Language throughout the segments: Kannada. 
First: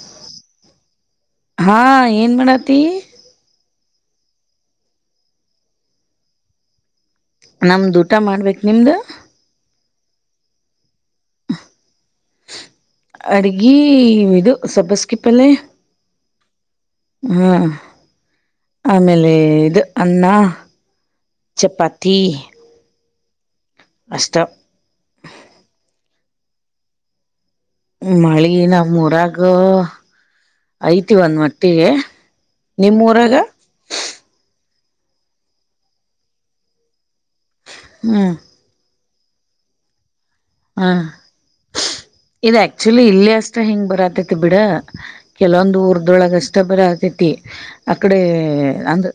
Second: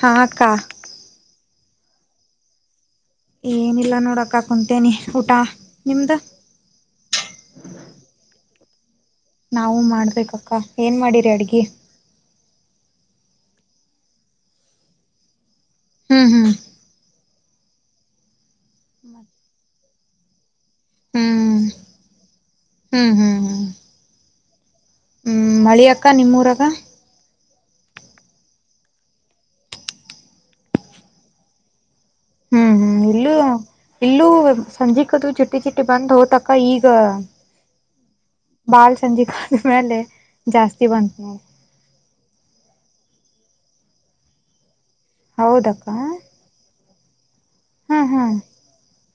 ಹ ಅಕ್ಕಾ ಹಾ ಏನ್ ಮಾಡತಿ ಏನಿಲ್ಲ ನೋಡ ಅಕ್ಕಾ ಕುಂತೇನಿ ಊಟ ನಿಮ್ದ ನಮ್ದ ಊಟ ಮಾಡ್ಬೇಕ ನಿಮ್ದ ನಾವು ಮಾಡ್ಬೇಕ ಅಕ್ಕ ಏನ್ ಮಾಡಿರಿ ಅಡ್ಗಿ ಅಡಗಿ ಇದು ಸಬ್ಬಸ್ಕಿಪ್ಪಲ್ಲೆ ಹ್ಮ್ ಹ್ಮ್ ಹ್ಮ ಆಮೇಲೆ ಇದು ಅನ್ನ ಹ್ಮ್ ಚಪಾತಿ ಹ್ಮ್ ಹ್ಮ್ ಹ್ಮ್ ಅಷ್ಟ ಹ್ಮ ಮಳಿ ಅಕ್ಕ ನಿಮ್ಮೂರಾಗ ಮಳಿ ನಮ ಊರಾಗ ಐತಿ ಒಂದ್ ಮಟ್ಟಿಗೆ ಹ್ಮ್ ಹ್ಮ್ ಇಲ್ಲೂ ನಿಮೂರಾಗ ಇಲ್ಲೂ ಸಂಜಿಕ ಚಿಟ್ಟಿ ಚಿಟ್ಟಿ ಬಂದ್ ಹೋತ ಅಕ್ಕ ಈಗ ಹೂ [unintelligible] ಜಾಸ್ತಿ ಬಂತ ನೋಡ್ ಇದು ಆಕ್ಟುವಲ್ಲಿ ಇಲ್ಲಿ ಅಷ್ಟ ಹಿಂಗ ಬರಾತೈತಿ ಬಿಡ ಕೆಲವೊಂದು ಹೌದಕ್ಕ ಊರ್ದೊಳಗ ಅಷ್ಟ ಬರ [unintelligible] ಹಾ ಅಕಡೆ ಹಾ ಅಂದ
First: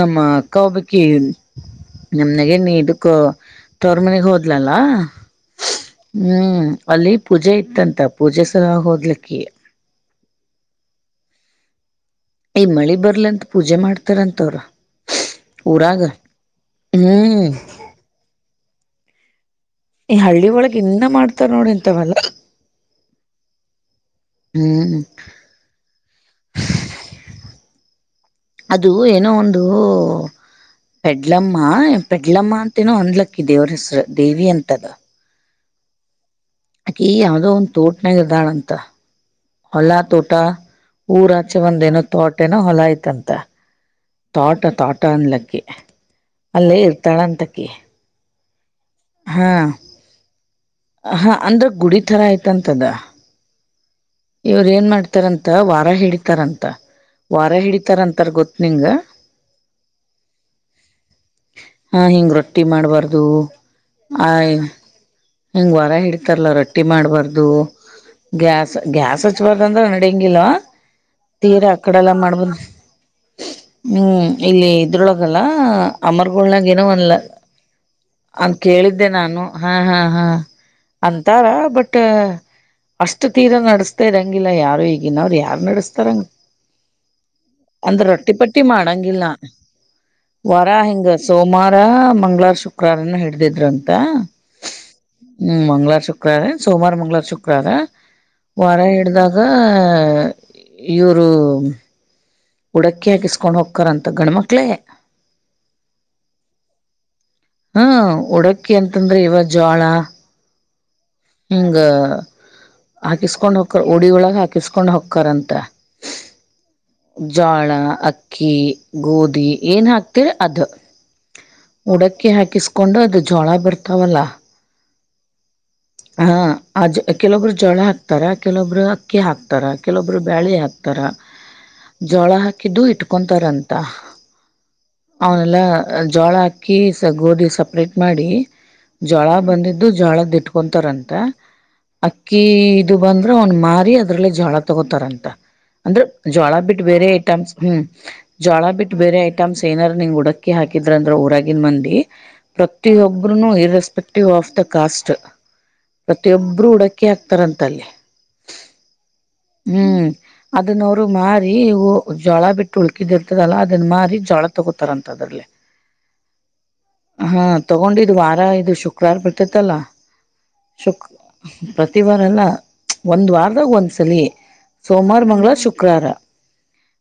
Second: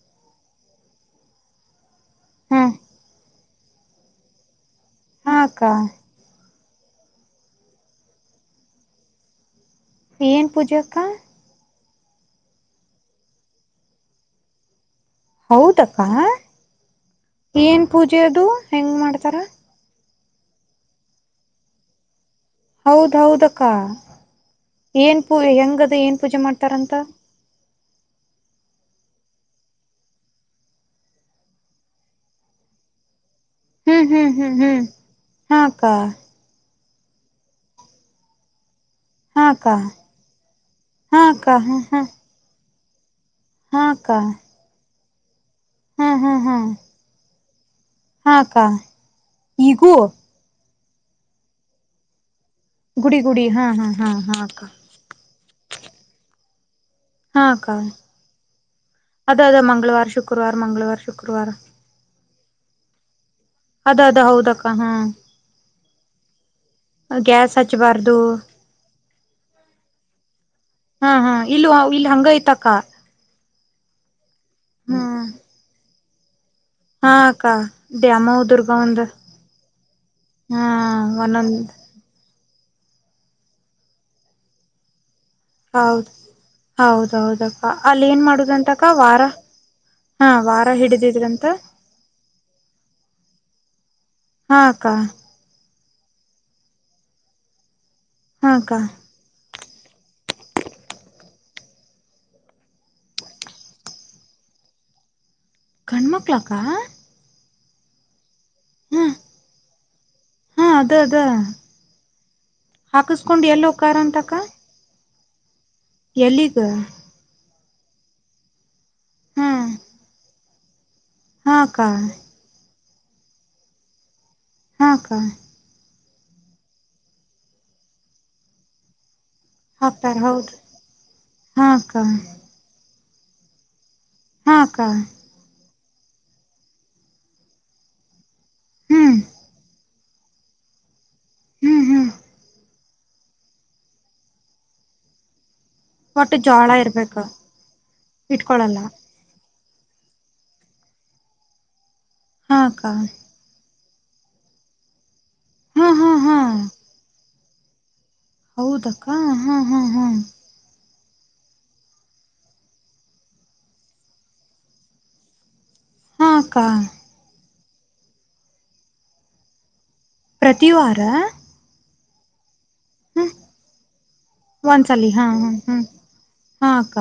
ನಮ್ಮ ಅಕ್ಕಾ ಒಬಕಿ ನಮ್ ಹಾ ನೇಗನಿ ಇದಕು ತವರು ಮನೆಗೆ ಹೋದಲಲ್ಲ ಹಾ ಅಕ್ಕಾ ಹ್ಮ್ ಅಲ್ಲಿ ಪೂಜೆ ಇತ್ತಂತ ಪೂಜೆ ಸಲ್ವಾಗಿ ಹೋದ್ಲಕಿ ಏನ್ ಪೂಜಾ ಅಕ್ಕಾ ಏ ಮಳಿ ಬರ್ಲಂತ ಪೂಜೆ ಮಾಡ್ತಾರಂತವ್ರ ಹೌದ ಊರಾಗ ಅಕ್ಕ ಹ್ಮ್ ಏನ್ ಪೂಜೆ ಅದು ಹೆಂಗ್ ಮಾಡ್ತಾರ ಈ ಹಳ್ಳಿ ಒಳಗ್ ಇನ್ನ ಮಾಡ್ತಾರ್ ನೋಡ್ ಹಿಂತವ ಎಲ್ಲಾ ಹೌದ ಹೌದ ಅಕ್ಕಾ ಹ್ಮ್ ಏನ್ ಪೂ ಹೆಂಗದ ಏನ್ ಪೂಜೆ ಮಾಡ್ತಾರಂತ ಅದು ಏನೋ ಒಂದು ಪೆಡ್ಲಮ್ಮ ಪೆಡ್ಲಮ್ಮ ಅಂತ ಏನೋ ಅಂದ್ಲಕೀ ಇದ ದೇವ್ರ ಹೆಸರ ಹ್ಮ್ ಹ್ಮ್ ದೇವಿ ಹ್ಮ್ ಅಂತದ ಹ್ಮ್ ಹಾ ಅಕ್ಕಾ ಅಕಿ ಯಾವದೋ ಒಂದ್ ತೋಟನಾಗ ಅದ್ದಾಳ ಅಂತ ಹಾ ಅಕ್ಕ ಹೊಲಾ ತೋಟ ಹಾ ಅಕ್ಕ ಊರಾಚೆ ಹಾ ಹಾ ಒಂದ ಏನೋ ತೋಟೆನ ಹೊಲ ಐ್ತತಿ ಅಂತ ಹಾ ಅಕ್ಕಾ ುಟನ್ಲ ಅಲ್ಲೇ ಇರ್ತಾಳ ಅಂತ. ಓಕೆ. ಹಾ ಅಕ್ಕ. ಹಾ. ಈಗೂ ಹಾ ಅಂದ್ರೆ ಗುಡಿ ತಥರ ಆಯ್ತು. ಗುಡಿ ಗುಡಿ ಹಾ ಹಾ. ಹಾ ಹಾ ಅಕ್ಕ ಇವ್ರು ಏನ್ ಮಾಡ್ತಾರಂತ ವಾರ ಹಿಡಿತಾರಂತ. ಕುುತ್ತ. ಹಾ ಕ ಅದೇ ಅದ ಮಂಗಳವಾರ ಶುಕ್ರವಾರ ಮಂಗಳವಾರ ಶುಕ್ರವಾರ. ರಟ್ಟಿ ಮಾಡಬಾರ್ದು. ಅದ ಅದ ಹೌದಕ್ಕ ಹಾ. ಹೆಂಗ ವರ ಹಿಡಿತತಾರಲ್ಲ ರಟ್ಟ. ಹಟ್ಟಿ ಮಾಡಬಾರ್ದು ಗ್ಯಾಸ್ ಹಚ್ಬಾರ್ದು ಗ್ಯಾಸ್ ಗ್ಯಾಸ್ ಹಚ್ಬಾರ್ದ ಅಂದ್ರ ಹಡಿಂಗ ಇಲ್ ಹಾ ಹಾ ತೀರ ಇಲ್ಲ ಇಲ್ಲಿ ಅಕಡೆಲ್ಲ ಹಂಗ ಮಾಡ್ಬಾರ ಐತಕ್ಕ ಹ್ಮ ಇಲ್ಲಿ ಹ್ಮ್ ಇದ್ರೊಳಗಲ್ಲ. ಆಮರ್ ನಾಗ ಏನೋ ಅಲ್ಲ ಹಾ ಅಕ್ಕ ದ್ಯಾಮವ ಅಂತ ದುರ್ಗವಂದ ಕೇಳಿದ್ದೆ ನಾನು ಹಾ ಹಾ. ಹಾ ಅಂತಾರ ಒಂದೊಂದ್ ಬಟ್. ಅಷ್ಟು ತೀರ ನಡೆಸ್ತಾ ಇದ್ದಂಗಿಲ್ಲ ಯಾರು ಈಗ. ಗನ್ವ್ರರು ಯಾರ್ ಹೌದು ನಡೆಸ್ತಾರಂಗ ಹೌದೌದಕ್ಕ ಅಂದ್ರ ಅಲ್ಲಿ ಏನ್ ರೊಟ್ಟಿ ಪಟ್ಟಿ ಮಾಡುದಂತಕ್ಕ ವಾರ ಮಾಡಂಗಿಲ್ಲ ಹಾ ವಾರ ಹಿಂಗ ಹಿಡಿದಿದ್ರಂತ ಸೋಮವಾರ ಮಂಗ್ಳವಾರ ಶುಕ್ರಾರನ ಹಿಡ್ದಿದರುಂತ. ಹಾ ಅಕ್ಕ ಹ್ಞ ಮಂಗಳಾರ ಶುಕವಾರ ಸೋಮವಾರ ಮಂಗಳವಾರ ಶುಕ್ರಾರ. ಹಾ ಅಕ್ಕ ವರ ಹಿಡ್ದಾಗ. ಹ ಈರು. ಹುಡಕ್ಕಿ ಹಾಕಿಸಸ್ಕೊಂಡ್ ಹಕ್ಕರಂತ ಗಂಡ್ಮಕ್ಳೇ. ಕಣ್ಮಕ್್ಲಾಕಾ. ಹ್ಮ ಉಡಕ್ಕಿ ಅಂತಂದ್ರೆ ಇವ ಜೋಳ. ಹಾ ಅದ ಅದ ಹಿಂಗ ಹಾಕಸ್ಕೊಂಡ್ ಹಾಕಿಸ್ಕೊಂಡ್ ಎಲ್ಲಿ ಹಕ್ಕ ಹೋಕಾರ ಉಡಿೊಳಗ ಹಾಕಿಸ್ಕೊಂಡ್ ಹಕ. ಕ ಎಲ್ಲಿ ಗೆ. ಜೋಳ ಅಕ್ಕಿ. ಗೋಧಿ ಹಾ ಏನ್ ಹಾಕ್ತಿರ. ಅದು. ಹಾ ಅಕ್ಕ ಉಡಕ್ಕಿ ಹಾಕಿಸ. ಕಕೊಂಡು ಅದು ಜೋಳ ಬರ್ತಾವಲ್ಲ. ಹಾ ಅಕ್ಕ. ಹ ಅ ಕೆಲೊಬ್ರು ಜಳ ಹಾಕ್ತಾರ ಕೆಲೊಬ್ರು. ಅಕ್ಕಿ ಹಾಕ್ತಾರ ಹಾಕ್ತಾರ ಕೆಲವೊಬ್ರು ಹೌದು ಬ್ಯಾಳೆ ಹಾಕ್ತಾರ ಹಾ ಅಕ್ಕ ಜೋಳ ಹಾಕಿ ದು ಇಟ್ ಕಕೊಂತಾರಂತ ಹಾಕ್ಕ ಜೋಳ ಹಾಕಿ ಸ ಗೋಧಿ ಸಪ್ರೇಟ್ ಮಾಡಿ ಹ್ಮ್ ಜ್ವಳ ಬಂದ ದು ಜಳಿಟ್ಟು ಕೊಂತರನ್ ಹ್ಮ್ ಹ್ಮ್ ಅಕ್ಕಿ ಇದು ಬಂದ್ರೆ ಅವ್ನ್ ಮಾರಿ ಅದ್ರಲ್ಲಿ ಜೋಳ ತಗೋತಾರಂತ ಅಂದ್ರೆ ಒಟ್ಟು ಜೋಳ ಬಿಟ್ಟ ಬೇರೆ ಇರ್ಬೇಕು ಐಟಮ್ಸ್ ಹ್ಮ್ ಜೋಳ ಇಟ್ಕೊಳಲ್ಲ ಬಿಟ್ಟ ಬೇರೆ ಐಟಮ್ಸ್ ಏನಾರ ನಿಂಗ್ ಹುಡಕ್ ಅಕ್ಕಿ ಹಾಕಿದ್ರ ಅಂದ್ರ ಊರಾಗಿನ್ ಮಂದಿ ಹಾ ಅಕ್ಕ ಪ್ರತಿಯೊಬ್ರುನುೂ ಇರಷ್ಟ ಎಸ್ಪೆಕ್ಟಿವ್ ಆಫ್ ದ ಕಾಸ್ಟ್ ಹಾ ಹಾ ಪ್ರತಿಯೊಬ್ಬರು ಹುಡುಕಿ ಆಕ್ತ ತರಂತಲ್ಲಿ ಹೌದಕ್ಕಾ ಹಾ ಹಾ ಹಾ ರು ಮಾರಿ ಜೋಳ ಬಿಟ್ಟು ಉಳ್ಕಿದ ಇರ್ತದಲ್ಲಾ ಅದನ್ನ ಮಾರಿ ಜೋಳ ತಗೋತಾರಂತ ಅದ್ರಲ್ಲಿ ಹಾಕ್ಕಾ ಹಾ ತಗೊಂಡಿದ್ ವಾರ ಇದು ಶುಕ್ರವಾರ ಬಿಡ್ತೈತ್ತಲ್ಲ ಪ್ರತಿವಾರ ತ್ತಿವಾರಲ್ಲ ಒಂದ್ ವಾರದಾಗ ಒಂದ್ಸಲಿ ಒಂದ್ಸಲಿ ಸೋಮವಾರ ಹಾ ಹಾ ಮಂಗ್ಗಳವಾರ ಹ್ಮ್ ಶುಕ್ರವಾರ ಹಾ ಅಕ್ಕ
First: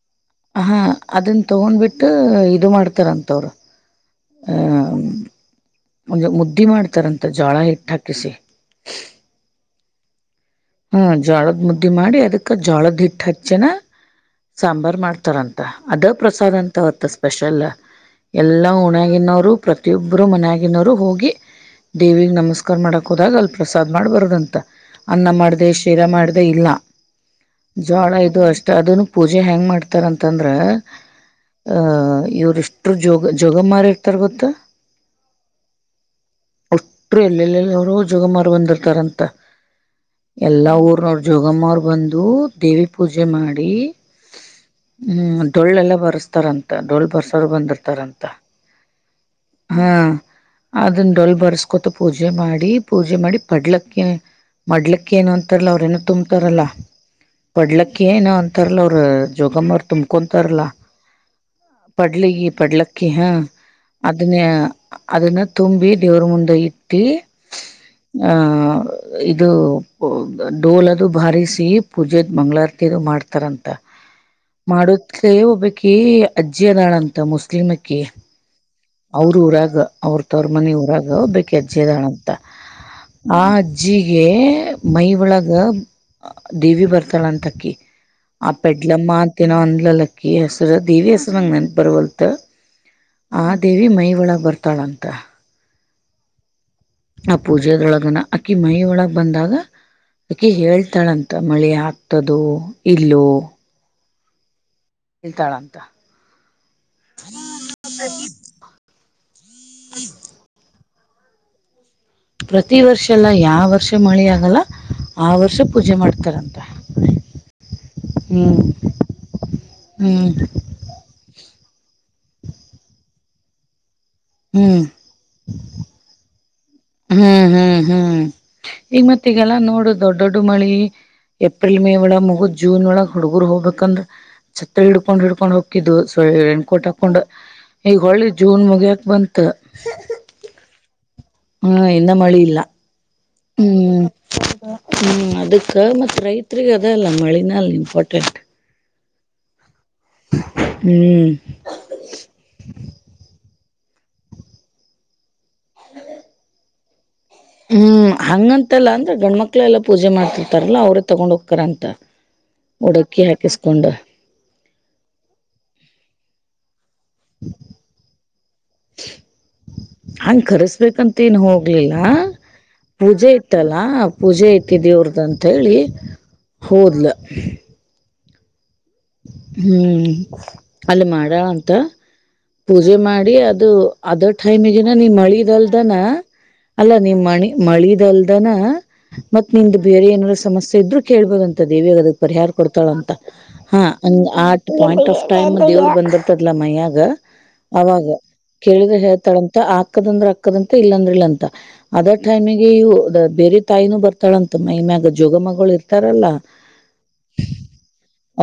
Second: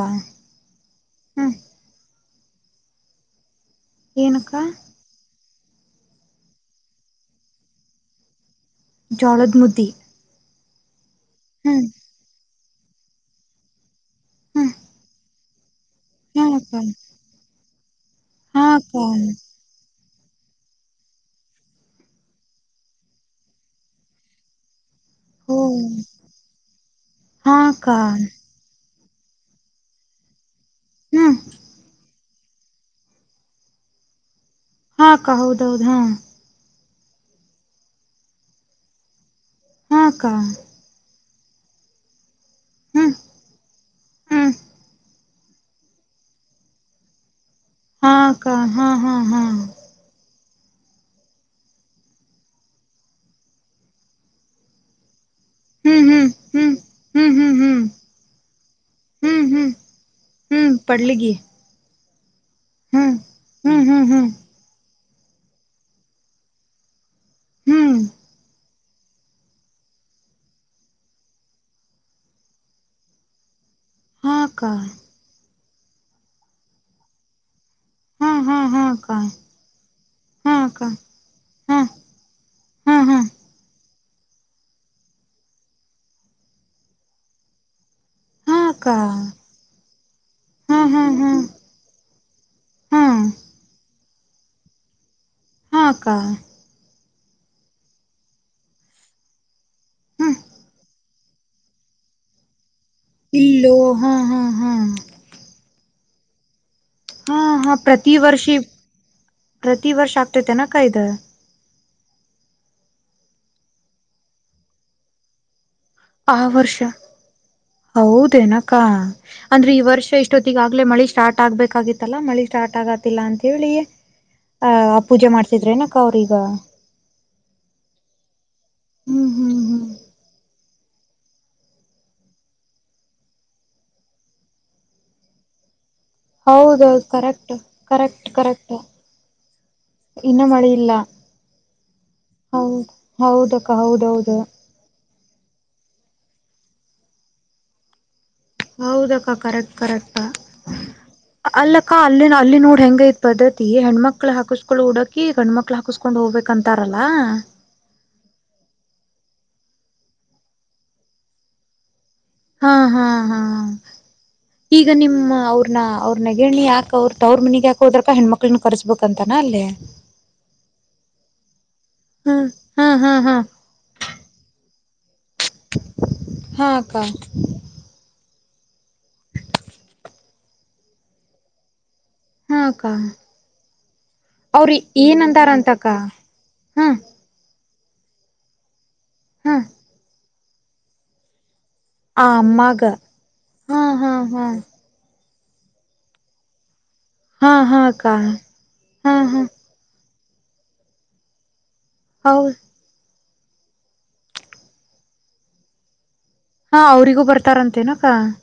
ಹ ಅದನ್ನ ಹ್ಮ್ ತಗೊಂಡ್ಬಿಟ್ಟು ಇದು ಮಾಡ್ತಾರಂತವರು ಏನಕ್ಕ ಒಂದು ಮುದ್ದಿ ಮಾಡ್ತಾರಂತ ಜೋಳ ಹಿಟ್ಟ ಹಾಕ್ ಕೃಷಿ ಜೋಳದ್ ಮುದಿ ಹಾ ಜೋಳದ ಮುದ್ದಿ ಮಾಡಿ ಅದಕ್ ಜೋಳದ ಹಿಟ್ಟ ಹಚ್ಚನ ಹ್ಮ್ ಸಾಂಬಾರ್ ಮಾಡ್ತಾರಂತ ಅದ ಹಾ ಪ್ರಸಾದ ಅಕ್ಕ ಅಂತ ಹೊತ್ತು ಸ್ಪೆಷಲ್ ಹಾ ಎಲ್ಲಾ ಅಕ್ಕ ಉಣಗಿನವರು ಪ್ರತಿಯೊಬ್ ಒಬ್ರು ಮನಯಗನೋರು ಹೋಗಿ ದೇವಿಗೆ ನಮಸ್ಕಾರ ಮಾಡಕ್ ಹೋದಾಗ ಅಲ್ಲಿ ಪ್ರಸಾದ್ ಮಾಡ್ಬಾರದುಂತ ಹೋ ಅ ಶೀರ ಮಾಡದ ಇಲ್ಲ ಹಾ ಅಕ್ಕ ಜೋಳ ಇದು ಅಷ್ಟ ಅದನ್ನು ಪೂಜೆ ಹೆ್ಯಾಂಗ್ ಮಾಡ್ತಾರಂತಂದ್ರ ಹ್ಮ್ ಆ ಇವರು ಅವ ಎಷ್ಟು ಜೋಗ ಜೋಗ ಮಾರಿ ಇರ್ತಾರ ಗೊತ್ತಾ ಹಾಕ್ಕ ಹೌದೌದ ಹಾ ಅಷ್ಟರು ಎಲ್ಲೆಲ್ಲೆರು ಜೋಗಮಾರ ಬಂದಿರ್ತಾರಂತ ಹಾ ಅಕ್ಕ ಎಲ್ಲಾ ಊರ್ ನೋಡಿ ಜೋಗಮ್ಮವರು ಬಂದು ದೇವಿ ಹ್ಮ್ ಪೂಜೆ ಮಾಡಿ ಹ್ಮ್ ಹ್ಮ್ ಡೊಳ್ಳೆಲ್ಲ ಬರೆಸ್ತಾರಂತ ಡೋೊಳ್ಳು ಬರ್ಸ್ ಹಾಾ ಹಾ ಹಾ ಹಾ ಅದನ್ನ ಡೊಲ್ ಬರ್ಸ್ಕೊತ ಪೂಜೆ ಮಾಡಿ ಪೂಜೆ ಮಾಡಿ ಪಡ್ಲಕ್ಕೆ ಮಡ್ಲಕ್ಕೆ ಕೆನೋ ಾರಲ ಅವ್ರ ಏನ ಹ್ಮ್ ಹ್ಮ್ ತುಂಬ್ತಾರಲ್ಲ ಹ್ಮ್ ಹ್ಮ್ ಹ್ಮ್ ಹ್ಮ್ ಪಡ್ಲಕ್ಕ ಏನ ಅಂತಾರಲ್ಲ ಅವ್ರ ಹ್ಮ್ ಹ್ಮ್ ಜೋಗಮ್ಮ ಅವರು ತುಂಬಕೊಂತಾರಲ್ಲ ಹ್ಮ್ ಪಡ್ಲಿಗಿ ಪಡ್ಲಿ ಬಡ್ಲಕ್ಕಿ ಹ್ಮ್ ಹಾ ಹ್ಮ್ ಹ್ಮ್ ಹ್ಮ್ ಅದನ್ನ ಅದನ್ನ ತುಂಬಿ ದೇವ್ರ ಮುಂದೆ ಇಟ್ಟಿ ಹ್ಮ್ ಹ ಇದು ಡೋಲ ಅದು ಬಾರಿಿಸಿ ಪೂಜೆ ಮಂ್ಗಳಾರತಿದು ಮಾಡ್ತಾರಂತ ಹಾ ಅಕ್ಕ ಮಾಡದ ಹೋಗಬಬೇಕ ಕ ಅಜ್ಜಿಯದಳಂತ ಮುಸ್ಲಿಮ ಹಾ ಹಾ ಹಾ ಅಕ್ಕ ಅವ್ರ ಊರಾಗ ಅವ್ರ ತವ್ರ ಹಾ ಮನ ಅಕ್ಕ ಊರಾಗ ಬೇಕೆ ಹಾ ಅಜ್ಜಿದಳ ಅಂತ ಹಾ ಹಾ ಆಜ್ಜ ಜಿಗೆ ಮೈ ಒಳಗ ದೇವಿ ಬರ್ತಾಳ ಅಂತ ಅಕ್ಕಿ ಆ ಹಾ ಪೆಡ್ಲಮ್ಮ ಅಕ್ಕ ತಿಿನೋ ಅನ್ಲಕ್ಕ ಈ ಹೆಸರ ಹಾ ಹಾ ದೇವಿ ಹ ಹಾ ಹೆಸರುರಂಗ ನಾನನ್ ಬರಬಲ್ ಹಾ ಆ ದೇವಿ ಮೈ ಒಳಗ್ ಬರ್ತಾಳಂತ ಹಕ ಆ ಪೂಜೆದೊಳಗನ ಅಕ್ಕಿ ಮೈ ಒಳಗ್ ಬಂದಾಗ ಅಕ್ಕಿ ಹೇಳ್ತಾಳಂತ ಮಳೆ ಆಗ್ತದ ಇಲ್ಲಲು ಇಲ್ಲೋ ಹಾ ಹಾ ಹಾ ಹೇಳ್ತಾಳ ಅಂತ ಹಾ ಹಾ ಪ್ರತಿ ವರ್ಷಿ ಪ್ರತಿ ವರ್ಷ ಆಗ್ತತೆನಾ ಕಾಯ್ದ ಪ್ರತಿ ವರ್ಷ ಎಲ್ಲ ಯಾವ ವರ್ಷ ಮಳೆ ಆಗಲ್ಲ ಆ ವರ್ಷ ಪೂಜೆ ಆ ಮಾಡ್ತಾರಂತ ವರ್ಷ ಹ್ಮ್ ಹೌದೇನಕ್ಕ ಅಂದ್ರೆ ಈ ವರ್ಷ ಹ್ಮ್ ಇಷ್ಟೊತ್ತಿಿಗೆ ಆಾಗಲೇ ಮಳಿ ಸ್ಟಾರ್ಟ್ ಆಗ್ಬೇಕ ಆಗತ್ತಲ್ಲಾ ಮಳಿ ಸ್ಟಾರ್ಟ್ ಆಗತಿಲ್ಲ ಅಂತ ಹೇಳಿ ಆ ಹ್ಮ್ ಆ ಪೂಜೆ ಮಾಡ್ಸಿದ್ರೆನಕ್ಕ ಅವ್ರೀಗ ಹ್ಮ್ ಹ್ಮ್ ಹ್ಮ್ ಈಗ ಮತ್ ಹ್ಮ್ ಹ್ಮ್ ಈಗೆಲ್ಲಾ ಹ್ಮ್ ನೋಡು ದೊಡ್ಡ ದೊಡ್ಡ ಮಳಿ ಏಪ್ರಿಲ್ ಮೇ ಒಳಗ ಮುಗುದ್ ಜೂನ್ ಒಳಗ ಹುಡ್ಗೂರ್ ಹೋಗ್ಬೇಕಂದ್ರ ಛತ್ರ ಹಿಡ್ಕೊಂಡ್ ಹಿಡ್ಕೊಂಡ್ ಹೋಗ್ಕಿದ್ದು. ರೆಣಕೊಟ್ ಹೌದೌದು ಹಾಕೊಂಡ್ ಕರೆಕ್ಟ್ ಈಗ ಹೋಳ್ಳಿ ಕರೆಕ್ಟ್ ಜೂನ್ ಕರೆಕ್ಟ್ ಮುಗ್ಯಕ್ ಬಂತ ಇನ್ನ ಮಳಿ ಇಲ್ಲ ಹ್ಮ ಇನ್ನ್ ಮಳಿ ಇಲ್ಲ ಹೌದು ಹೌದಕ್ಕ ಹ್ಮ್. ಹೌದೌದು ಹ್ಮ ಅದಕ್ಕ ಮತ್ತ ರೈತ್ರರಿಗ ಅದೇ ಅಲ್ಲ ಮಳಿನ ಅಲ್ಲ ಇಂಪಾರ್ಟೆಂಟ್. ಹೌದಕ್ಕ ಕರೆಕ್ಟ್. ಕರೆಕ್ಟ್ ಹ್ಮ್ ಅಲ್ಲಕ್ಕ ಅಲ್ಲಿ ಅಲ್ಲಿ ನೋಡ್ ಹೆಂಗ ಐತ ಬದಕ್ ಈ ಹೆಣ್ಮಕ್ಳು ಹಾಕಸ್ಕೊಳ್ಳೋ ಉಡಕ್ಕಿ ಗಣ್ಮ ಮಕ್ಳ ಹಾಕಸ್ಕೊಂಡ್ ಹೋಗಬೇಕ ಅಂತ. ತರಲ್ಲ ಹ್ಮ್ ಹಂಗಂತಲ್ಲ ಅಂದ್ರ ಗಂಡ್ಮಕ್ಳ ಎಲ್ಲಾ ಪೂಜೆ ಮಾಡ್ತಿರ್ತಾರಲ್ಲ ಅವ್ರೇ ತೊಗೊಂಡ ಹೋಗ್ತಾರ ಅಂತ. ಹಾ ಹಾ ಹಾ ಈಗ ನಿಮ್ಮ ಅವ್ರನ್ನ ಅವ್ರನ ನೇಗೇಣಿ ಅವ್ರ ತವ್ರ ಮನಿಗ್ ಯಾಕ್ ಹೋದ್ರಕ್ಕ ಹೆಣ್ಣಮಕ್ಕ್ಲನ್ ಕರಸ್ಬೆಕಂತೆನ್ ಅಲ್ಲಿ. ಹಂಗ್ ಕರ್ಸ್ಬೇಕಂತ ಏನ್ ಹೋಗ್ಲಿಲ್ಲ ಹಂ ಹಾ ಹಾ ತಿ ದೇವ್ರದಂತ್. ಅಂತ ಹೇಳಿ ಹಾ ಅಕ್ಕ ಹೋದ್ಲ. ಹ್ಮ್ ಅಲ್ಲಿ ಮಾಡ್ಯಾಳ ಅಂತ. ಹಾ ಅಕ್ಕ ಪೂಜೆ ಮಾಡಿ ಅದು ಅದ ಅವ್ರಿ ಟೈಮಗಿನ ನೀ ಏನಂತಾರಂತಕ್ಕ ಮಳಿದಲ್ದನ ಹಾ ಅಲ್ಲ ನೀಮ್ ಮಣಿ ಮಳಿದಲ್ದನ ಮತ್ತ ಹಾ ನಿಂದ ಬೇರೆ ಏನರಾ ಸಮಸ್ಯೆ ಇದ್ರು ಕೇಳ್ಬಹದು ಅಂತ. ದೇವಿ ಅದಕ್ ಆ ಪರಿಹಾರ ಅಮ್ಮಾಗ ಕೊಡ್ತಾಳ ಅಂತ. ಹಾ on at point tough time ದೇವ್ರ ಬಂದಿರ್ತದಲ್ಲ ಮೈಯಾಗ ಹಾ ಹಾ ಅವಾಗ ಅಕ್ಕ ಕೇಳಿದ್ರೆ ಹಾ ಹಾ ಹೇಳ್ತಾಳಂತ ಆಕದ ಅಂದ್ರ ಆಕ್ಕದಂತ ಇಲ್ಲಾಂದ್ರ ಇಲ್ಲ ಅಂತ. ಅದ ಹೌ ಟೈಮಿಗೆ ಇವು ದ ಬೇರೆ ತಾಯಿನೂ ಬರ್ತಾಳಂತ ಮೈ ಮ್ಯಾಗ ಜೋಗಮ್ಮಗೋಳ ಇರ್ತಾರಲ್ಲಾ ಹಾ ಅವ್ರಿಗೂ ಬರ್ತಾರಂತೇನ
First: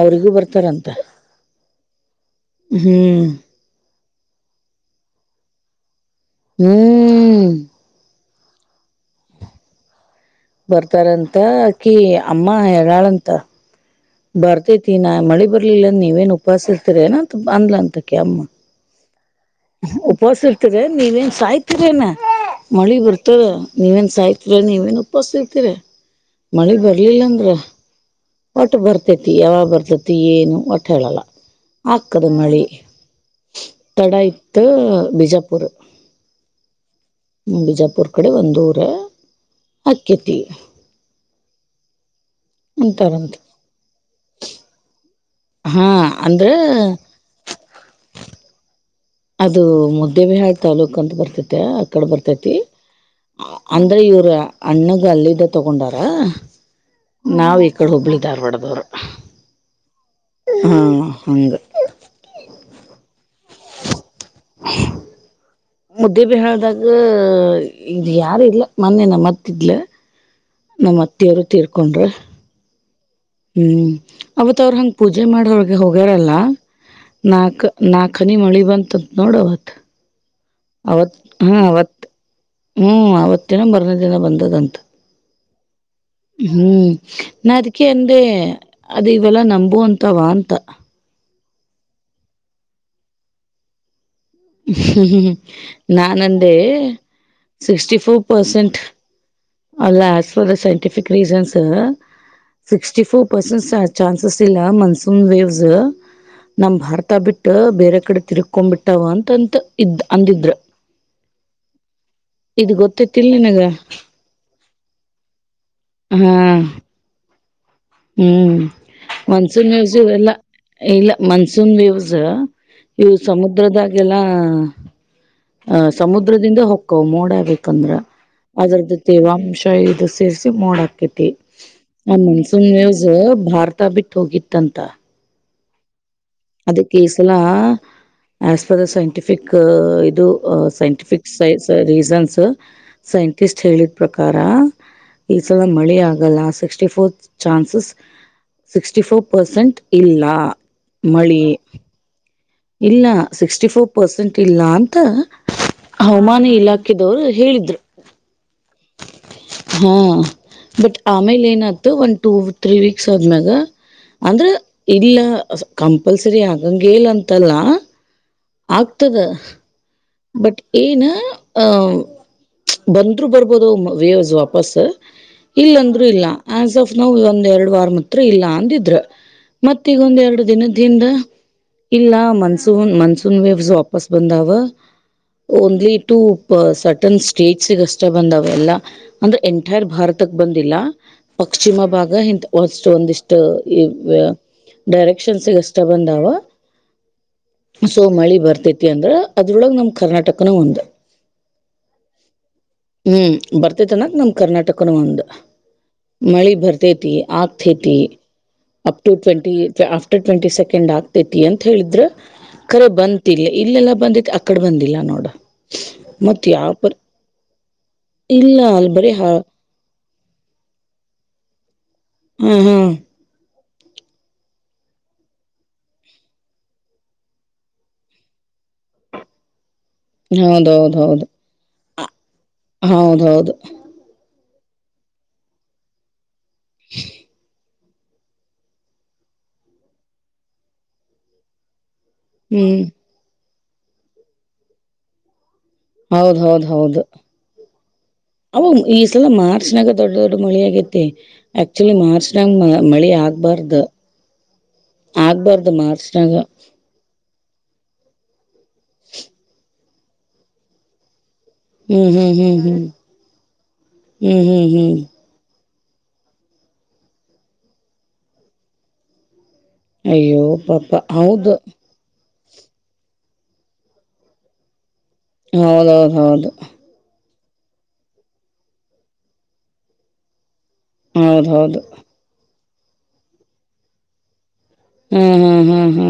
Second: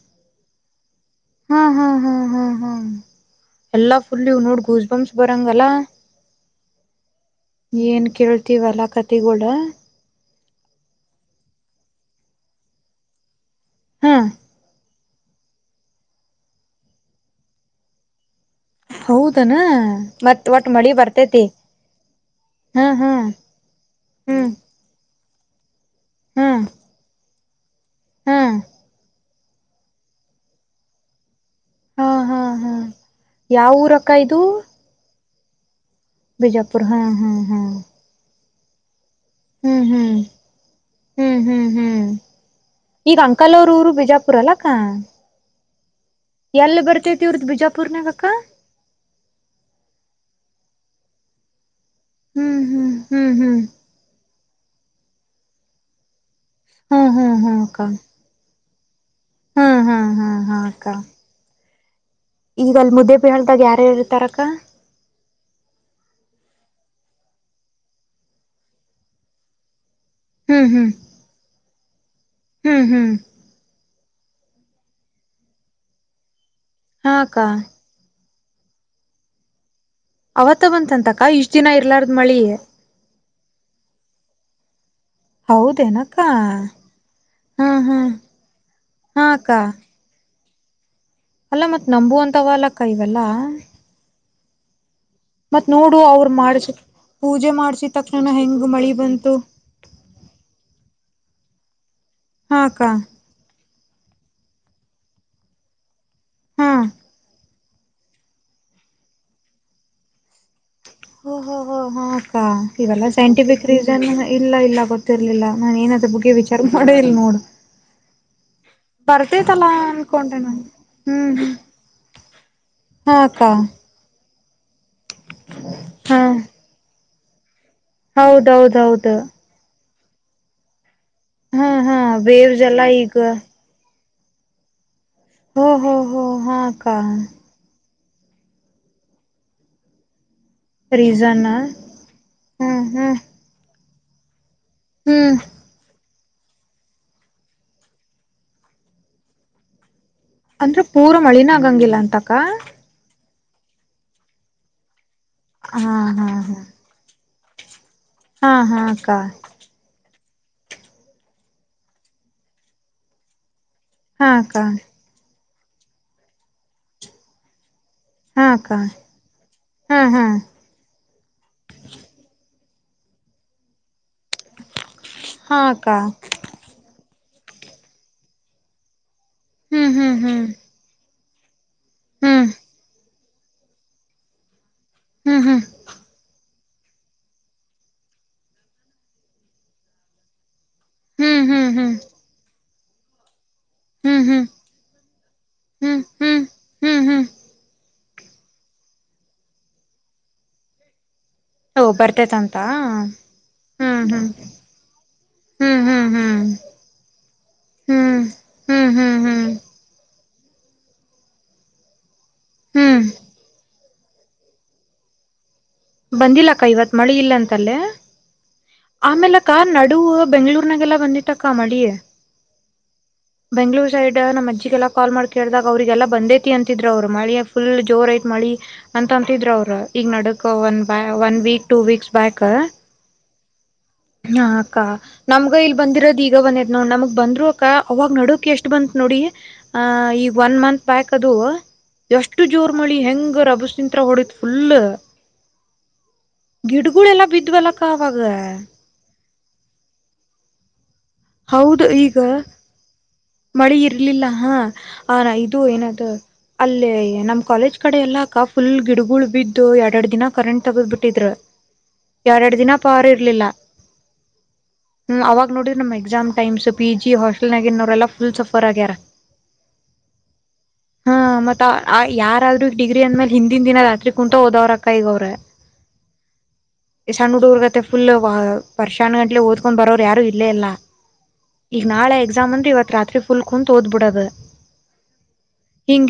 ಅವರಿಗೂ ಬರ್ ತರಂತ. ಹ್ಮ ಹಂ ಹಂ ಹಂ ಎಲ್ಲ ನೋಡ್ ಗೂಸ್ ಬಂಪ್ಸ್ ಬರಂಗಲ್ಲಾ ಹ್ಮ್ ಏನ್ ಕೇಳ ತಿವಾಲಕಾ ತಿಬಡ ಬರ್ತಾರಂತಅಕಿ ಅಮ್ಮ ಹೇಳಂತ ಹಾ ಬರ್ತಿತಿ ತ್ತಿ ನಾ ಮಳಿ ಬರ್ಲಿಲ್ಲ ಅಂದ ನೀವೇನ್ ಉಪಾಸ ಇರ್ತೀರ ಏನ ಅಂತ ಬಂದ್ಲನಂತ ಅಕಿ ಅಮ್ಮ ಹೌದನ ಉಪವಾಸ ಮತ್ ಒಟ್ ಮಳಿ ಇರ್ತೀರೆನ್ ನೀವೇನ್ ಬರ್ತೇತಿ ಸಾಯ್ತಿರೇನ ಹಾ ಮಳಿ ಹಾ ಬರ್ತಾದ ನೀವೇನ್ ಹ್ಮ್ ಸಾಯ್ತಿರ ನೀವೇನ್ ಬಸ್ತಿ ಕೆರೆ ಹ್ಮ್ ಮಳೆ ಬರ್ಲಿಲ್ಲಂದ್ರ ಹ್ಮ್ ಒಟ್ಟು ಬರ್ತೇ ತ್ತಿ ಯಾವಾಗ ಬರ್ತತಿ ಏನು ಒಟ್ಟು ಹೇಳಲ್ಲಾ ಹಾ ಅಕ್ಕದ ಹಾ ಮಳಿ ಹಾ ಯಾವ ಊರಕ್ಕ ತಡ ಇತ್ ಬಿಜ ಬೋರ ಬಿಜಾಪುರ ಹ ಹ ಹ ದೂಯ್ಯ ಆಕ್ಕೆತಿ ಹ್ಮ್ ಹ್ಮ್ ಹ್ಮ್ ಈಗ ಆಂಕಲ್ ಊರು ಬಿಜಾಪುರ ಅಲ್ಲಕ್ಕ ಹ್ಹು ಹ್ಹಾ ಎಲ್ಲಿ ಬರ್ತೇತಿ ಇವರದು ಬಿಜಾಪುರ್ನಾಗ ಅಕ್ಕ ಅದು ಮುದ್ದೆಬಿಹಾಳ ತಾಲ್ಲೂಕು ಅಂತ ಬರ್ತತ್ಯಾ ಅಕಡೆ ಬರ್ತೈತಿ ಹ್ಮ್ ಹ್ಮ್ ಹ್ಮ್ ಹ್ಮ್ ಅಂದ್ರೆ ಇವ್ರ ಅಣ್ಣಗ ಅಲ್ಲಿದ ತೊಗೊಂಡಾರಾ ಹ್ಮ್ ಹ್ಮ್ ನಾವು ಹ್ಮ್ ಈ ಅಕ್ಕ ಕಡೆ ಹುಬ್ಳಿ ಧಾರ್ವಾಡದವರು ಹ್ಮ್ ಹ್ಮ್ ಹ್ಮ್ ಕ್ಸಾ ಹ್ಹಿ ಅಕ್ಕ ಹಾ ಹಂಗ ಈಗ ಅಲ್ಲಿ ಮುದ್ದೆ ಬಿಹಾಳದಾಗ ಯಾರು ಯಾರ ಇರ್ತಾರ ಅಕ್ಕಾ ಮುದ್ದೆಬಿಹಾಳದಾಗ ಇಲ್ಲಿ ಯಾರ ಇಲ್ಲ ಮೊನ್ನೆ ನಮ್ಮತ್ತಿದ್ಲ ಹ್ಮ್ ಹ್ಮ್ ನಮ್ಮ ಅತ್ತಿಯವರು ತೀರ್ಕೊಂಡ್ರು ಹ್ಮ್ ಹ್ಮ್ ಹು ಅವತ ಅವ್ರ ಹಂಗ ಪೂಜೆ ಮಾಡಹೊಳಗೆ ಹೋಗ್ಯಾರಲ್ಲ ಹಾ ಅಕ್ಕ ನಾಕಾಕ್ಕ್ ನಾ ನಹನಿ ಮಳಿ ಬಂತ ನೋಡಅವತ್ತ ಅವತ್ತ ಅವತ ಬಂತಂತಕ್ಕ ಇಷ್ಟ್ ಹಾ ದಿನ ಅವತ ಇರ್ಲಾರ್ದ್ ಮಳಿ ಹು ಅವತ್ತಿನ ಬರನೇ ದಿನಾ ಬಂದೆ ಬಂದೆತಂತ ಹೌದೇನಕ್ಕ ಹಾ ಹಾ ಅದೇ ಅದ ಹಾ ಇವೆಲ್ಲ ಅಕ್ಕ ನಂಬು ಅಂತವಾ ಅಂತ ಅಲ್ಲ ಮತ್ ನಂಬುವಂತ ವಲ್ಲಕ್ಕ ಇವಲ್ಲ ಹ [inaudible] ಹ್ಮ್ ಹ್ಮ್ ನಾನಂದೆ ಮಾಡ್ಸ ಪೂಜೆ ಮಾಡ್ಸಿದ ಸಿಕ್ಸ್ಟಿ ಫೋರ್ ತಕ್ಷಣ ಹೆಂಗ್ ಪರ್ಸೆಂಟ್ ಮಳಿ ಬಂತು ಅಲ್ಲಸ್ ಫಾರ್ ಸೈಂಟಿಫಿಕ್ ರೀಸನ್ಸ್ ಹಾ ಅಕ್ಕ ಸಿಕ್ಸ್ಟಿ ಫೋರ್ ಪರ್ಸೆಂಟ್ ಚಾನ್ಸ್ ಇಲ್ಲ ಮನ್ಸೂನ್ ವೇವ್ಜ ಹಾ ನಮ್ ಭಾರತ ಬಿಟ್ಟು ಬೇರೆ ಕಡೆ ತಿರ್ಕೊಂಡ್ ಬಿಟ್ಟಾವ ತಂತ ಇದ್ದ ಹ ಹ ಹ ಹಾ ಅಕ್ಕಾ ಇದ್ ಇವೆಲ್ಲಾ ಗೊತ್ತೈತಿಲ್ ನಿನಗ ಸೈಂಟಿಫಿಕ್ ರೀಸನ್ ಇಲ್ಲ ಇಲ್ಲ ಗೊತ್ತಿರ್ಲಿಲ್ಲ ನಾನ ಏನದ್ರ ಹಾ ಬಗ್ಗೆ ವಿಚಾರ ಮಾಡ ಇಲ್ ನೋಡ ಹ್ಮ್ ಮನ್ಸೂನ್ ವೇವ್ಸ್ ಇ ಎಲ್ಲ ಅನ್ಕೊಂಡೆ ನಾನು ಇಲ್ಲ ಹ್ಮ್ ಹ್ಮ್ ಮನ್ಸೂನ್ ವೇವ್ಸ್ ಇವು ಹಾ ಅಕ್ಕ ಸಮುದ್ರದಾಗೆಲ್ಲಾ ಹಾ ಆ ಹಾ ಸಮುದ್ರದಿಂದ ಹೊಕ್ಕ ಕೊ ಮೋಡ ಆಗಿತ್ತಿ ತಂದ್ರ ಅದ್ರದ್ದ ಹೌದೌದೌದು ತೇವಾಂಶ ಇ [inaudible] ಸೇರಿಸಿ ಮೋಡಾಕಿತ್ತಿ... ಹಾ ಹಾ [inaudible] ಆ ವೇವ್ಸ್ ಮನ್ಸೂನ್ ಎಲ್ಲಾ ವ್ಯೂಸ್ ಈಗ ಭಾರತ ಬಿಟ್ಟು ಹೋಗಿತ್ತಂತ ಹ್ಮು ಹ್ಮು... ಅದಕ್ಕೆ ಇಸಲಾ... ಆಸ್ ಪರ್ ದ ಸೈಂಟಿಫಿಕ್ ಇದು ಸೈಂಟಿಫಿಕ್ ರೀಸನ್ ಸೈ ರೀಸನ್ಸ್ ಹ್ಮ್ ಹ್ಮ್ ಸೈಂಟಿಸ್ಟ್ ಹೇಳಿದ ಪ್ರಕಾರ ಹ್ಮ್ ಈ ಸಲ ಮಳೆ ಆಗ last sixty four chances sixty four percent ಇಲ್ಲಾ.. ಅಂದ್ರೆ ಪೂರ ಮಳಿನ ಆಂಗಿಲ್ಲ ಅಂತ ಕಾ.. ಇಲ್ಲಾ ಸಿಕ್ಸ್ಟಿ ಫೋರ್ ಪರ್ಸೆಂಟ್ ಇಲ್ಲಾ ಅಂತ ಹಾ ಹಾ ಹವಾಮಾನ ಹಾ ಇಲಾಖೆದವ್ರು ಹೇಳಿದ್ರು ಹಾ ಹಾಕ್ಕಾ ಹಾ ಬಟ್ ಆಮೇಲೆ ಏನತು ಒನ್ ಟೂ ತ್ರೀ ವೀಕ್ಸ್ ಆದ್ಮ್ಯಗ ಹಾ ಅಂದ್ರೆ ಅಕ್ಕ ಇಲ್ಲಾ ಕಂಪಲ್ಸರಿ ಆಗಾಂಗೆ ಇಲ್ ಅಂತಲ್ಲ ಹಾ ಅಕ್ಕ ಆಗ್ತದ ಹಾ ಹಾ ಬಟ್ ಏನಾ ಅ.. [unintelligible] ಬಂದ್ರು ಬರ್ಬೋದು ವೇವ್ಸ್ ವಾಪಸ್ ಹಾ ಅಕ್ಕ ಇಲ್ಲಂದ್ರು ಇಲ್ಲ ಎಸ್ ಇಫ್ ನಾವವು ಒಂದ್ ಎರಡು ವಾರ ಮಾತ್ರ ಇಲ್ಲ ಅಂದಿದ್ರ ಹ್ಮ್ ಹ್ಮ್ ಮತ್ತೀಗೊಂದ ಎರಡು ಹ್ಮ್ ದಿನದಿಂದ ಇಲ್ಲಾ ಹ್ಮ್ ಮನ್ಸೂನ್ ಮನ್ಸೂ [inaudible] ವೇವ್ಸ್ ವಾಪಸ್ ಬಂದಾವ ಹ್ಮ್ ಓನ್ಲಿ ಟು ಸಟನ್ ಸ್ಟೇಟ್ಸ್ಗ ಅಷ್ಟೇ ಬಂದಾವ ಎಲ್ಲ ಅಂದ್ರೆ ಎಂಟೈರ್ ಭಾರತಕ್ ಬಂದಿಲ್ಲ ಹ್ಮ್ ಹ್ಮ್ ಪಶ್ಚಿಮ ಭಾಗ ಹ್ಮ್ ಇಂತ ಇಷ್ಟ ಒಂದಿಷ್ಟು ಈ ಹ್ಮ್ ಹ್ಮ್ ಡೈರೆಕ್ಷನ್ಸಷ್ಟ ಹ್ಮ್ ಹ್ಮ್ ಬಂದಾವ ಹ್ಮ್ ಹ್ಮ್ ಹ್ಮ್ ಸೊ ಮಳಿ ಬರ್ತೈತಿ ಅಂದ್ರ ಅದ್ರೊಳಗ್ ನಮ ಕರ್ನಾಟಕನ ಹಂದ ಓ ಬರ್ತೇತಂತ ಹ್ಮ್ ಹ್ಮ್ ಬರ್ತೆೇತನಕ ಹ್ಮ್ ನಮ ಕರ್ನಾಟಕನ ಒಂದ ಹ್ಮ್ ಹ್ಮ್ ಹ್ಮ್ ಮಳಿ ಹ್ಮ್ ಬರ್ತೇತಿ ಆಗ್ತೇತಿ ಹ್ಮ್ ಹ್ಮ್ ಅಪ್ ಹ್ಮ್ ಹ್ಮ್ ಟ್ವೆಂಟಿ ಟ್ವೆಂಟಿ ಸೆಕೆ್ ಆಗ್ತತಿ ಅಂತ ಹೇಳಿದ್ರೆ ಕಖರೆ ಹ್ಮ್ ಬಂತಿಲ್ಲ ಇಲ್ಲೆಲ್ಲ ಬಂದ ಅಕ್ಕಡ ಬಂದಿ ಇಲ್ಲ ನೋಡ ಮತ್ ಬಂದಿಲ್ಲಕ್ಕ ಯಾವ ಇವತ್ ಪರಿ ಮಳೆ ಇಲ್ಲ ಅಂತಲ್ಲೇ ಇಲ್ಲ ಅಲ್ ಬರೀ ಹ ಆಮೇಲೆ ಕಾರ್ ನಡುವ ಬೆಂಗಳೂರ್ನಾಗೆಲ್ಲ ಬಂದಿಟ್ಟಕ್ಕ ಮಡಿಯೇ ಹ್ಮ್ ಹ್ಮ್ ಬೆಂಗ್ಳೂರ್ ಸೈಡ್ ನಮ್ಮ ಅಜ್ಜಿಗೆಲ್ಲಾ ಕಾಲ್ ಮಾಡ್ ಕೇಳ್ದಾಗ ಅವ್ರಿಗೆಲ್ಲ ಬಂದೇತಿ ಅಂತಿದ್ ಅವ್ರು ಮಳಿ ಫುಲ್ ಜೋರ್ ಐತ್ ಮಳಿ ಅಂತ ಅಂತಿದ್ರ ಅವರು ಈಗ ನ ವ ಹೌದೌದ ಬ ಹೌದು ವನ್ ವೀಕ್ ವೀಕ್ಸ್ ಬಾಯ ಕ ಹೌದೌದು ಹಾ ಅಕ್ಕ ನಮ್ಗ ಇಲ್ಲಿ ಬಂದಿರೋದ ಈಗ ಒಂದದ ನೋ ನಮಗ್ ಬಂದ್ರು ಅ ಅವಾಗ ನಡಕ್ ಎಷ್ಟು ಬಂತ ನೋಡಿ ಆ ಈಗ ಒನ್ ಮಂತ್ ಬ್ಯಾಕ್ ಅದು ಎಷ್ಟು ಜೋರ್ ಹ್ಮ್ ಮಳಿ ಹೆಂಗ ರಭ ಚಿಂತ್ರ ಹೊಡತ್ ಫುಲ್ ಹೌದ್ ಹೌದ್ ಹೌದು ಗಿಡಗಳೆಲ್ಲ ಬಿದ್ವಲ್ಲಕ್ಕ ಆವಾಗ ಅಲ್ಲ ಮಾರ್ಚ್ಗ ದೊಡ್ಡ ದೊಡ್ಡ ಮಳಿಯಾಗಿತ್ತು ಹೌದು ಆಕ್ಚುಲಿ ಮಾರ್ಚ್ ಈಗ ನಂಗ್ ಮಳಿ ಆಗ ಮಳಿ ಇರ್ಲಿಲ್ಲ ಹಾ ಆ ಇದು ಆಗ್ಬಾರ್ದ ಏನದು ಮಾರ್ಚ್ನಾಗ ಅಲ್ಲೇ ನಮ್ ಕಾಲೇಜ್ ಕಡೆ ಎಲ್ಲಾಕ್ಕ ಫುಲ್ ಗಿಡಗಳುುಳ ಬಿದ್ದು ಎರ ಎರಡು ದಿನ ಕರೆಂಟ್ ತಗದ್ ಬಿಟ್ಟಿದ್ರರು ಹ್ಮ ಹ್ಮ ಹ್ಮ ಹ್ಮ ಹ್ಮ ಹ್ಮ್ ನಮ್ಮ್ ಎಕ್ಸಾಮ್ ಟಮ್ಸ್ ಪಿ ಜಿ ಹಾಸ್ಟೆಲ್ನ ಇೋರೆಲ್ಲ ಫಲ್ಸಫರ್ ವಗರ ಅಯ್ಯೋ ಪಾಪ ಹೌದು ಯಾರಾದ್ರೂ ಡಿಗ್ರಿ ಅಂದ ಮೇಲೆ ಹಿಂದಿನ ದಿನ ರಾತ್ ಕುೂಂತ ಹೋದವ್ ಹೌದೌದ ಹೌದು ಚಣ್ಣ ಹುಡುಗರ್ರುಗತ್ತ ಫುಲ್ ವ ಪರ್ಷ್ನ್ ಗಟ ಓದಕೊಂಡ್ ಬರೋ್ರು ಯಾರು ಇಲ್ಲೇ ಇಲ್ಲ ಹೌದೌದು ಈಗ ನಾಳೆ ಎಕ್ಸಾಮ್ ಅಂದರಿ ಇವತ್ತು ತ್ರಿ ಫುಲ್ಕೊಂಡ ತೋದ್ಬ ಬಿಡದು ಹ್ಮ್ ಹ್ಮ್ ಹ್ಮ್ ಹ್ಮ್